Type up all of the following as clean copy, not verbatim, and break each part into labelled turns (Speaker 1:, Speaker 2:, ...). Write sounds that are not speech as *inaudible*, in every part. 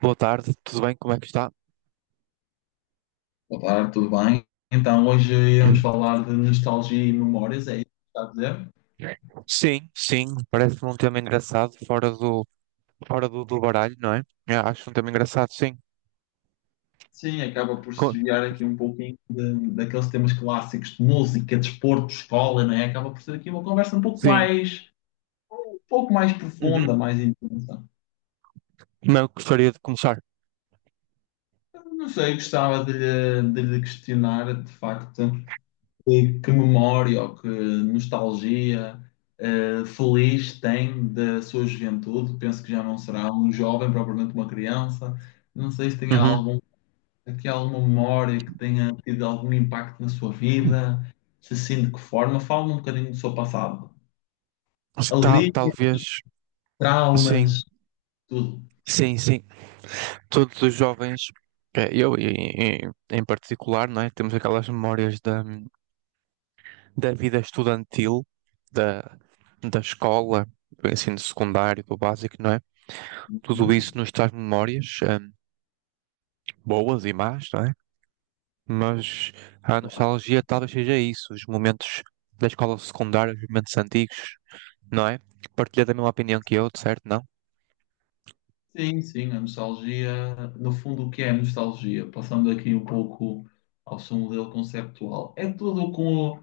Speaker 1: Boa tarde, tudo bem? Como é que está?
Speaker 2: Boa tarde, tudo bem? Então, hoje íamos falar de nostalgia e memórias, é isso que está a dizer?
Speaker 1: Sim, sim, parece-me um tema engraçado, fora do, fora do baralho, não é? Eu acho um tema engraçado, sim.
Speaker 2: Sim, acaba por se
Speaker 1: Co-
Speaker 2: desviar aqui um pouquinho daqueles temas clássicos de música, desporto, escola, não é? Acaba por ser aqui uma conversa
Speaker 1: sim,
Speaker 2: um pouco mais
Speaker 1: uhum.
Speaker 2: profunda, mais intensa.
Speaker 1: Não, eu gostaria de começar.
Speaker 2: Não sei, gostava de lhe questionar, de facto, que memória ou que nostalgia feliz tem da sua juventude. Penso que já não será um jovem, propriamente uma criança. Não sei se tem
Speaker 1: Uhum.
Speaker 2: algum aqui, há alguma memória que tenha tido algum impacto na sua vida? Se sim, de que forma? Fala-me um bocadinho do seu passado. Alegria,
Speaker 1: Talvez, sim,
Speaker 2: traumas, tudo.
Speaker 1: sim, sim. Todos os jovens, eu em particular, não é? Temos aquelas memórias da, da vida estudantil, da, da escola, do ensino secundário, do básico, não é? Tudo
Speaker 2: Hum,
Speaker 1: isso nos traz memórias. Boas e más, não é? Mas a
Speaker 2: claro.
Speaker 1: nostalgia talvez seja isso, os momentos da escola secundária, os momentos antigos, não é? Partilha da mesma opinião que eu, de certo, não?
Speaker 2: Sim, sim, a nostalgia. No fundo, o que é a nostalgia? Passando aqui um pouco ao seu modelo conceptual. É tudo com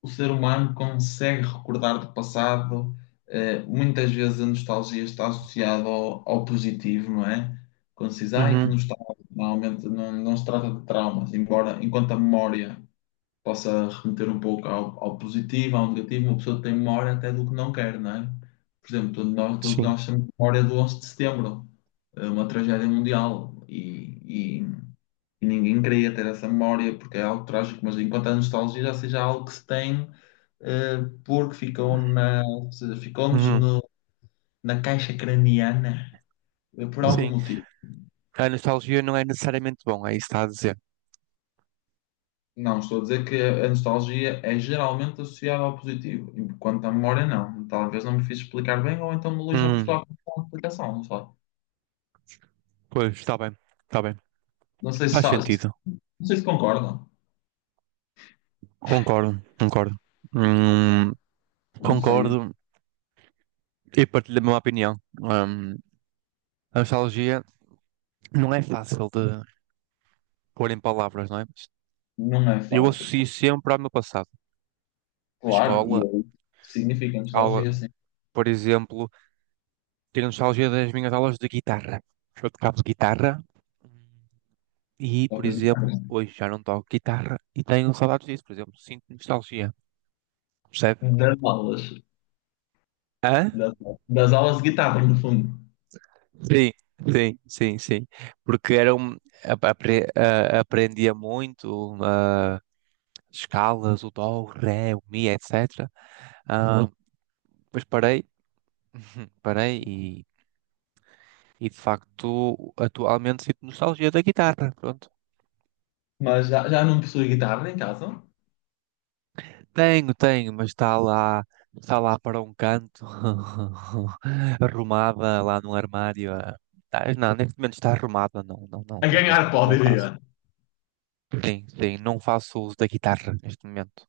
Speaker 2: o ser humano consegue recordar do passado. Muitas vezes a nostalgia está associada ao positivo, não é? Quando se diz, ai, que
Speaker 1: Uhum,
Speaker 2: nostalgia, normalmente não se trata de traumas, embora enquanto a memória possa remeter um pouco ao positivo, ao negativo, uma pessoa tem memória até do que não quer, não é? Por exemplo, todos
Speaker 1: sim.
Speaker 2: nós temos memória do 11 de setembro, uma tragédia mundial, e ninguém queria ter essa memória porque é algo trágico, mas enquanto a nostalgia já seja algo que se tem eh, porque ficou ficou-nos
Speaker 1: Uhum,
Speaker 2: no- na caixa craniana, por algum
Speaker 1: sim.
Speaker 2: motivo.
Speaker 1: A nostalgia não é necessariamente bom, é isso que está a dizer.
Speaker 2: Não, estou a dizer que a nostalgia é geralmente associada ao positivo, enquanto a memória não. Talvez não me fiz explicar bem, ou então o Luís não prestou
Speaker 1: Hum,
Speaker 2: atenção à explicação, não sei.
Speaker 1: pois, está bem, está bem.
Speaker 2: Não sei se,
Speaker 1: Faz
Speaker 2: está- se-
Speaker 1: sentido.
Speaker 2: não sei se concordam.
Speaker 1: Concordo, concordo. Hum,
Speaker 2: Não sei,
Speaker 1: concordo e partilho a mesma opinião. A nostalgia não é fácil de pôr em palavras, não é?
Speaker 2: não é
Speaker 1: Eu
Speaker 2: fácil.
Speaker 1: associo sempre ao meu passado. A
Speaker 2: Claro, e
Speaker 1: escola,
Speaker 2: aí significa
Speaker 1: aula,
Speaker 2: nostalgia, sim.
Speaker 1: por exemplo, ter nostalgia das minhas aulas de guitarra. Eu tocava guitarra e, por
Speaker 2: Talvez-
Speaker 1: exemplo,
Speaker 2: não.
Speaker 1: hoje já não toco guitarra e tenho saudades disso, por exemplo. Sinto nostalgia, percebe?
Speaker 2: Das aulas,
Speaker 1: Hã?
Speaker 2: das, das aulas de guitarra, no fundo.
Speaker 1: Sim, sim. Porque era um, aprendia muito escalas, o dó, o ré, o mi, etc. Ah, uhum. Depois parei, *laughs* *clears throat* parei e de facto atualmente sinto nostalgia da guitarra. Pronto.
Speaker 2: Mas já não possui guitarra em casa?
Speaker 1: Tenho, tenho, mas está lá para um canto, *laughs* arrumada lá no armário. Ah. Não, neste momento está arrumada, não, não, não,
Speaker 2: A
Speaker 1: não, não,
Speaker 2: ganhar
Speaker 1: não faço.
Speaker 2: poderia.
Speaker 1: Sim, sim, não faço uso da guitarra neste momento.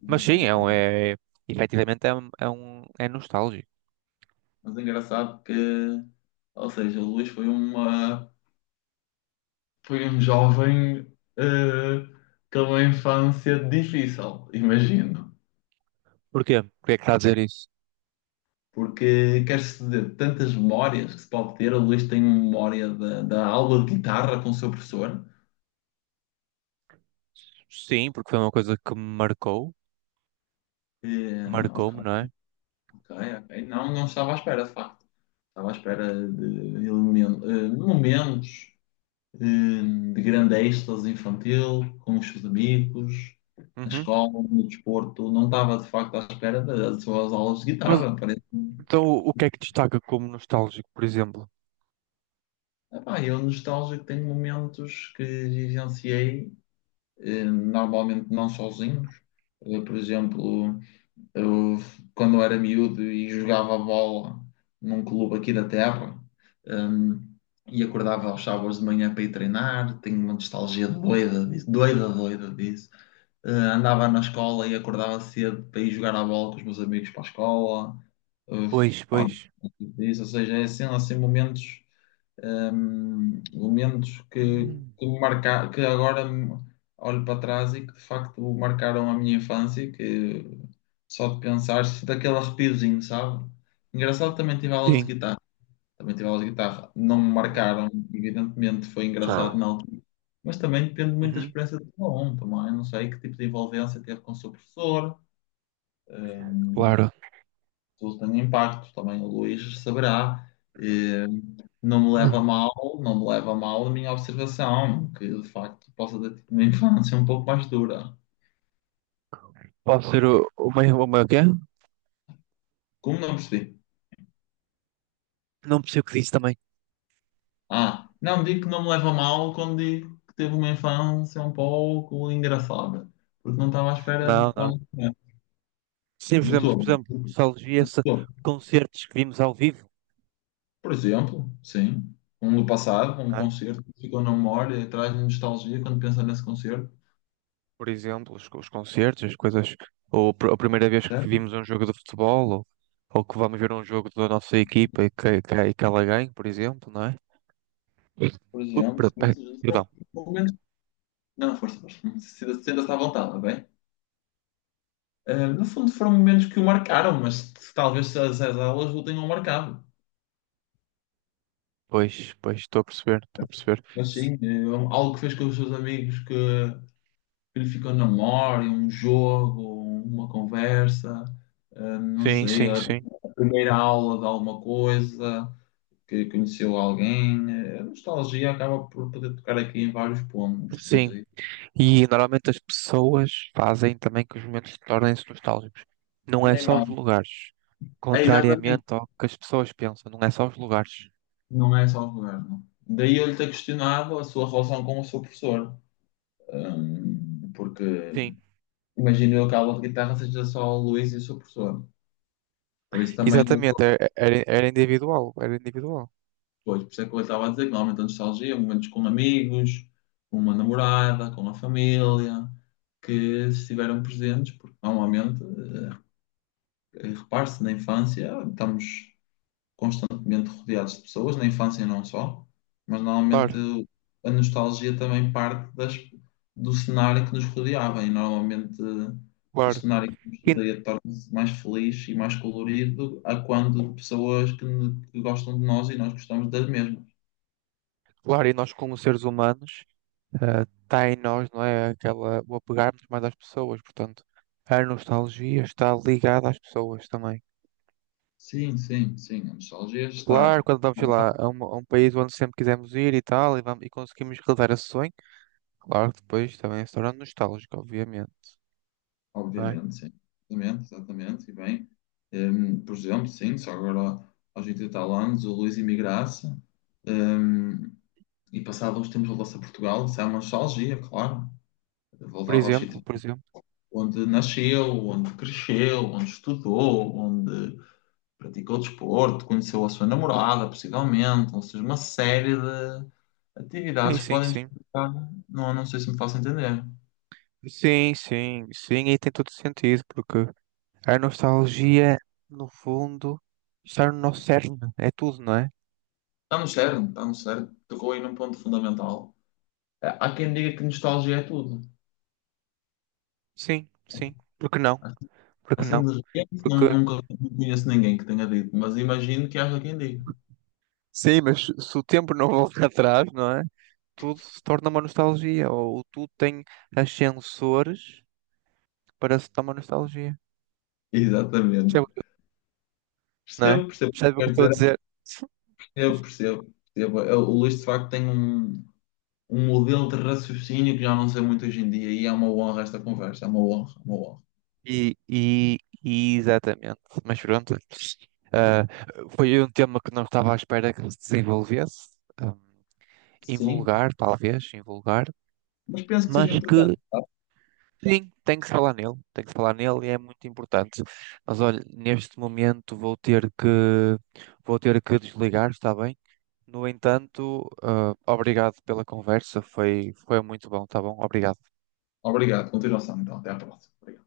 Speaker 2: Não
Speaker 1: Mas
Speaker 2: usa a
Speaker 1: sim,
Speaker 2: guitarra.
Speaker 1: é, efetivamente é, é nostálgico.
Speaker 2: Mas é engraçado que, ou seja, o Luís foi um jovem eh, com uma infância difícil, imagino.
Speaker 1: Porquê? Porquê é que está a dizer isso?
Speaker 2: Porque quer-se dizer, tantas memórias que se pode ter, o Luís tem uma memória da aula de guitarra com o seu professor.
Speaker 1: Sim, porque foi uma coisa que me marcou,
Speaker 2: E, ok,
Speaker 1: marcou-me, não é?
Speaker 2: ok. Não, não estava à espera, de facto. Estava à espera de momentos eh, de grande êxtase infantil, com os seus amigos, na
Speaker 1: Uhum.
Speaker 2: escola, no desporto. Não estava de facto à espera das suas aulas de
Speaker 1: Mas
Speaker 2: guitarra. Parece-me.
Speaker 1: então o que é que destaca como nostálgico, por exemplo?
Speaker 2: Epá, eu nostálgico tenho momentos que vivenciei, normalmente não sozinhos. Por exemplo, eu, quando era miúdo e jogava bola num clube aqui da terra, hum, e acordava aos sábados de manhã para ir treinar, tenho uma nostalgia doida disso, doida disso. Andava na escola e acordava cedo para ir jogar à bola com os meus amigos para a escola. Eh,
Speaker 1: Pois,
Speaker 2: Pá,
Speaker 1: pois.
Speaker 2: isso, ou seja, é assim, assim momentos, momentos
Speaker 1: Hum.
Speaker 2: que me marca, que agora olho para trás e que de facto marcaram a minha infância, que só de pensar, se daquele arrepiozinho, sabe? Engraçado que também tive aulas de
Speaker 1: Sim.
Speaker 2: guitarra. Também tive aulas de guitarra. Não me marcaram, evidentemente, foi engraçado na altura mas também depende muito da
Speaker 1: Uhum,
Speaker 2: experiência de cada um também. Eu não sei que tipo de envolvência teve com o seu professor,
Speaker 1: claro.
Speaker 2: se isso tem impacto, também o Luís saberá. Eh, não me
Speaker 1: É.
Speaker 2: leva a mal, não me leva a mal a minha observação, que de facto possa ter tido uma *laughs* infância um pouco mais dura.
Speaker 1: Pode ser o meu quê?
Speaker 2: Como não percebi?
Speaker 1: Não percebo o que disse também.
Speaker 2: Ah, não digo que não me leva a mal quando digo que teve uma infância um pouco engraçada, porque não estava à espera de
Speaker 1: Não, não.
Speaker 2: quando
Speaker 1: Sim,
Speaker 2: de
Speaker 1: por
Speaker 2: todo.
Speaker 1: exemplo, nostalgia-se concertos que vimos ao vivo,
Speaker 2: Por exemplo, sim, um do passado, um
Speaker 1: não é?
Speaker 2: concerto que ficou na memória, e traz nostalgia quando pensa nesse concerto.
Speaker 1: Por exemplo, os concertos, as coisas, ou a primeira vez que
Speaker 2: Certo?
Speaker 1: vimos um jogo de futebol, ou que vamos ver um jogo da nossa equipa e e que ela ganhe, por exemplo, não é?
Speaker 2: Por
Speaker 1: Ui,
Speaker 2: exemplo, sim, foram
Speaker 1: perdão.
Speaker 2: momentos. Não, força, força. Sinta-se à vontade, tá bem? Ah, no fundo, foram momentos que o marcaram, mas que talvez as aulas o tenham marcado.
Speaker 1: Pois, pois, estou a perceber, estou a perceber.
Speaker 2: Mas sim, é algo que fez com os seus amigos que lhe ficou na memória, um jogo, uma conversa, ah, não
Speaker 1: Sim,
Speaker 2: sei,
Speaker 1: sim,
Speaker 2: a
Speaker 1: sim.
Speaker 2: primeira aula de alguma coisa. Que conheceu alguém. A nostalgia acaba por poder tocar aqui em vários pontos, não
Speaker 1: Sim.
Speaker 2: sei.
Speaker 1: E normalmente as pessoas fazem também que os momentos tornem-se nostálgicos. Não é
Speaker 2: Nem
Speaker 1: só os
Speaker 2: mais.
Speaker 1: lugares.
Speaker 2: É exatamente,
Speaker 1: Contrariamente ao que as pessoas pensam, não é só os lugares.
Speaker 2: não é só o governo. Daí eu lhe ter questionado a sua relação com o seu professor, porque
Speaker 1: Sim,
Speaker 2: imagino eu que a aula de guitarra seja só o Luís e o seu professor. Por isso também,
Speaker 1: exatamente.
Speaker 2: depois,
Speaker 1: Era individual. Era individual.
Speaker 2: por isso é que eu estava a dizer que normalmente a nostalgia, é momentos com amigos, com uma namorada, com a família, que estiveram presentes, porque normalmente, repare-se, na infância estamos constantemente rodeados de pessoas, na infância e não só, mas normalmente
Speaker 1: Claro,
Speaker 2: a nostalgia também parte do cenário que nos rodeava e normalmente o
Speaker 1: claro.
Speaker 2: cenário que nos
Speaker 1: E,
Speaker 2: rodeia torna-se mais feliz e mais colorido a quando de pessoas que gostam de nós e nós gostamos das mesmas.
Speaker 1: claro, e nós, como seres humanos, está em nós, não é? Aquela, o apegarmos mais às pessoas. Portanto, a nostalgia está ligada às pessoas também.
Speaker 2: Sim, sim, sim, a nostalgia está,
Speaker 1: Claro, quando vamos lá a um país onde sempre quisemos ir e tal, e, vamos, e conseguimos realizar esse sonho, claro que depois também se torna nostálgico, obviamente, não é?
Speaker 2: obviamente, sim, exatamente, exatamente, e bem, hum, por exemplo, sim, só agora aos 80 e tal anos, o Luís Imigraça, e passado uns tempos voltou-se a Portugal. Isso é uma nostalgia, claro.
Speaker 1: Por
Speaker 2: Voltava aos
Speaker 1: exemplo,
Speaker 2: sítios
Speaker 1: por exemplo.
Speaker 2: onde nasceu, onde cresceu, onde estudou, onde praticou desporto, conheceu a sua namorada, possivelmente. Ou seja, uma série de
Speaker 1: Sim,
Speaker 2: atividades que
Speaker 1: sim,
Speaker 2: podem
Speaker 1: sim.
Speaker 2: justificar. Não, não sei se me faço entender.
Speaker 1: Sim, sim, sim, e tem todo sentido, porque a nostalgia, no fundo, está no nosso cerne, é tudo, não é?
Speaker 2: Está no cerne, está no cerne. Tocou aí num ponto fundamental. É, há quem diga que nostalgia é tudo.
Speaker 1: Sim, sim. Porque não?
Speaker 2: Assim,
Speaker 1: Porque não?
Speaker 2: assim, de repente, não,
Speaker 1: Porque,
Speaker 2: nunca não conheço ninguém que tenha dito, mas imagino que haja quem diga.
Speaker 1: sim, mas se o tempo não volta *laughs* atrás, não é? Tudo se torna uma nostalgia, ou tudo tem ascensores parece dar uma nostalgia. Percebe
Speaker 2: Exatamente.
Speaker 1: o que- Não é?
Speaker 2: Percebo, percebo o que
Speaker 1: Percebe o que
Speaker 2: quer
Speaker 1: estou a
Speaker 2: dizer.
Speaker 1: dizer?
Speaker 2: Eu percebo, percebo. O Luís, de facto, tem um, um modelo de raciocínio que já não sei muito hoje em dia e é uma honra esta conversa, é uma honra, é uma honra.
Speaker 1: E, e, e exatamente. Mas pronto. Ah, foi um tema que não estava à espera que se desenvolvesse. Um,
Speaker 2: Sim,
Speaker 1: invulgar, talvez, invulgar.
Speaker 2: mas penso que
Speaker 1: Mas
Speaker 2: seja
Speaker 1: que,
Speaker 2: importante, tá?
Speaker 1: sim, tem que se falar nele. Tem que se falar nele e é muito importante. Mas olha, neste momento vou ter que desligar, está bem? No entanto, ah, obrigado pela conversa. Foi, foi muito bom, está bom? Obrigado.
Speaker 2: Obrigado, continuação então, até à próxima. Obrigado.